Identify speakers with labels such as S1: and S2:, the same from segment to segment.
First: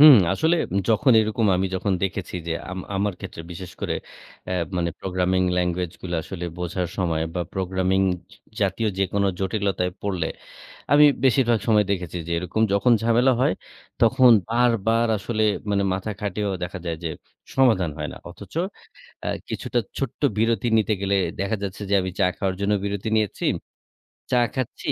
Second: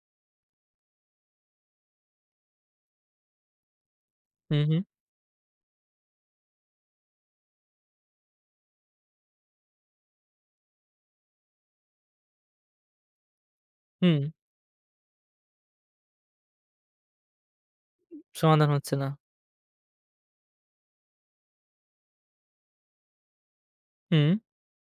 S1: হুম, আসলে যখন এরকম আমি যখন দেখেছি যে, আম আমার ক্ষেত্রে বিশেষ করে
S2: হু,
S1: অ্যা
S2: হুম।
S1: মানে প্রোগ্রামিং ল্যাঙ্গুয়েজ গুলো আসলে বোঝার সময় বা প্রোগ্রামিং জাতীয় যেকোনো জটিলতায় পড়লে আমি বেশিরভাগ সময় দেখেছি যে, এরকম যখন ঝামেলা হয়
S2: হুম।
S1: তখন বারবার আসলে মানে মাথা খাটিয়েও দেখা যায় যে, সমাধান হয় না। অথচ
S2: সমাধান হচ্ছে না।
S1: কিছুটা ছোট্ট বিরতি নিতে গেলে দেখা যাচ্ছে যে, আমি চা খাওয়ার জন্য বিরতি নিয়েছি।
S2: হুম।
S1: চা খাচ্ছি,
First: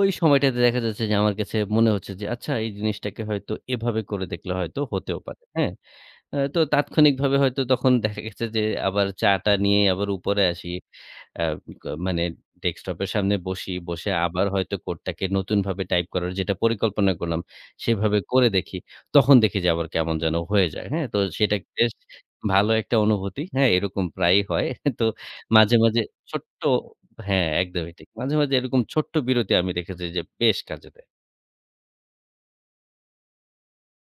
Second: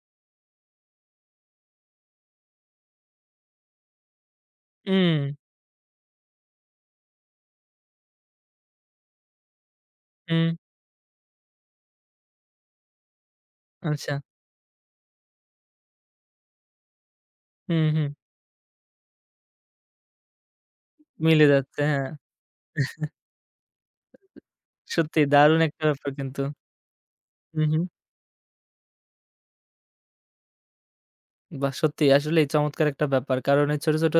S1: ওই সময়টাতে দেখা যাচ্ছে যে, আমার কাছে মনে হচ্ছে যে, আচ্ছা এই জিনিসটাকে হয়তো এভাবে করে দেখলে হয়তো হতেও
S2: উমম।
S1: পারে। হ্যাঁ। অ্যা তো তাৎক্ষণিকভাবে হয়তো তখন দেখা গেছে যে, আবার চা টা নিয়ে আবার উপরে
S2: হুম।
S1: আসি। অ্যা [unintelligible] মানে ডেস্কটপের সামনে বসি বসে
S2: আচ্ছা।
S1: আবার হয়তো কোডটাকে নতুনভাবে টাইপ করার যেটার পরিকল্পনা করলাম
S2: হুম, হুম।
S1: সেভাবে করে দেখি। তখন দেখি যে, আবার কেমন যেন হয়ে যায়, হ্যাঁ। তো
S2: মিলে
S1: সেটা
S2: যাচ্ছে।
S1: বেশ
S2: হ্যাঁ।
S1: ভালো একটা অনুভূতি। হ্যাঁ, এরকম প্রায়ই হয়। তো
S2: সত্যি দারুণ
S1: মাঝে,
S2: একটা
S1: মাঝে,
S2: ব্যাপার কিন্তু।
S1: ছোট্ট হ্যাঁ,
S2: হু, হুম।
S1: একদমই ঠিক। মাঝে, মাঝে, এরকম ছোট্ট বিরতি আমি দেখেছি যে, বেশ কাজে দেয়।
S2: বাহ! সত্যি আসলে এই চমৎকার একটা ব্যাপার কারণ এই ছোট, ছোট,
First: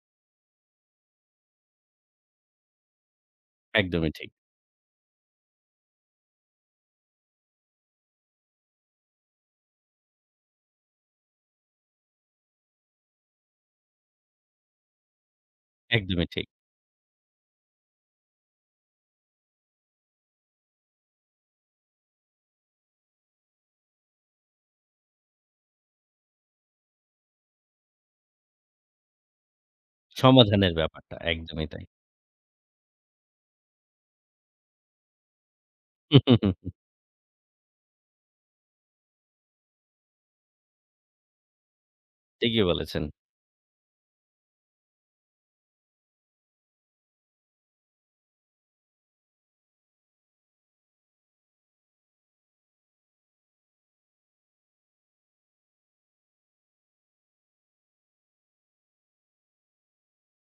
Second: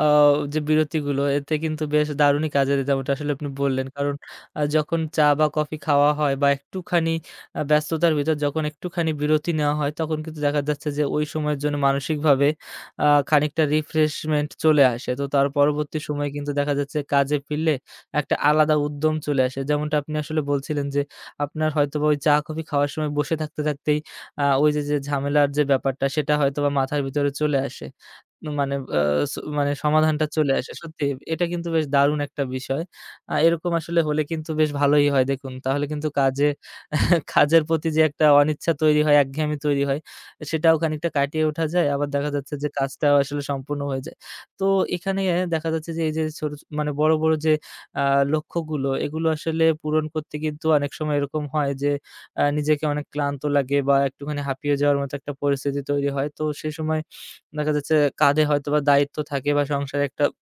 S2: আও যে, বিরতিগুলো এতে কিন্তু বেশ দারুণই কাজের যেমটা আসলে আপনি বললেন।
S1: একদমই
S2: কারণ
S1: ঠিক।
S2: আ যখন চা বা কফি খাওয়া হয় বা একটুখানি আ ব্যস্ততার ভিতর যখন একটুখানি বিরতি নেওয়া হয় তখন কিন্তু দেখা যাচ্ছে যে, ওই সময়ের জন্য মানসিকভাবে আ খানিকটা রিফ্রেশমেন্ট চলে আসে। তো তার পরবর্তী
S1: একদমই
S2: সময়ে
S1: ঠিক।
S2: কিন্তু দেখা যাচ্ছে কাজে ফিরলে একটা আলাদা উদ্যম চলে আসে। যেমনটা আপনি আসলে বলছিলেন যে, আপনার হয়তোবা ওই চা কফি খাওয়ার সময় বসে থাকতে, থাকতেই, আ ওই যে, যে, ঝামেলার যে, ব্যাপারটা সেটা হয়তোবা মাথার ভিতরে চলে আসে। মানে ও স মানে সমাধানটা চলে আসে।
S1: সমাধানের
S2: সত্যি
S1: ব্যাপারটা
S2: এটা
S1: একদমই
S2: কিন্তু বেশ
S1: তাই।
S2: দারুণ একটা বিষয়। আ এরকম আসলে হলে কিন্তু বেশ ভালোই হয় দেখুন তাহলে কিন্তু কাজে কাজের প্রতি যে, একটা অনিচ্ছা তৈরি হয়, একঘেয়ামি তৈরি হয় সেটাও খানিকটা কাটিয়ে ওঠা যায়। আবার দেখা যাচ্ছে
S1: ঠিকই
S2: যে,
S1: বলেছেন।
S2: কাজটাও আসলে সম্পূর্ণ হয়ে যায়। তো এখানে দেখা যাচ্ছে যে, এই যে, ছোট মানে বড়, বড়, যে, আ লক্ষ্যগুলো এগুলো আসলে পূরণ করতে কিন্তু অনেক সময় এরকম হয় যে, আ নিজেকে অনেক ক্লান্ত লাগে বা একটুখানি হাঁপিয়ে যাওয়ার মতো একটা পরিস্থিতি তৈরি হয়। তো সেই সময় দেখা যাচ্ছে কাঁধে হয়তো বা দায়িত্ব থাকে বা সংসারে একটা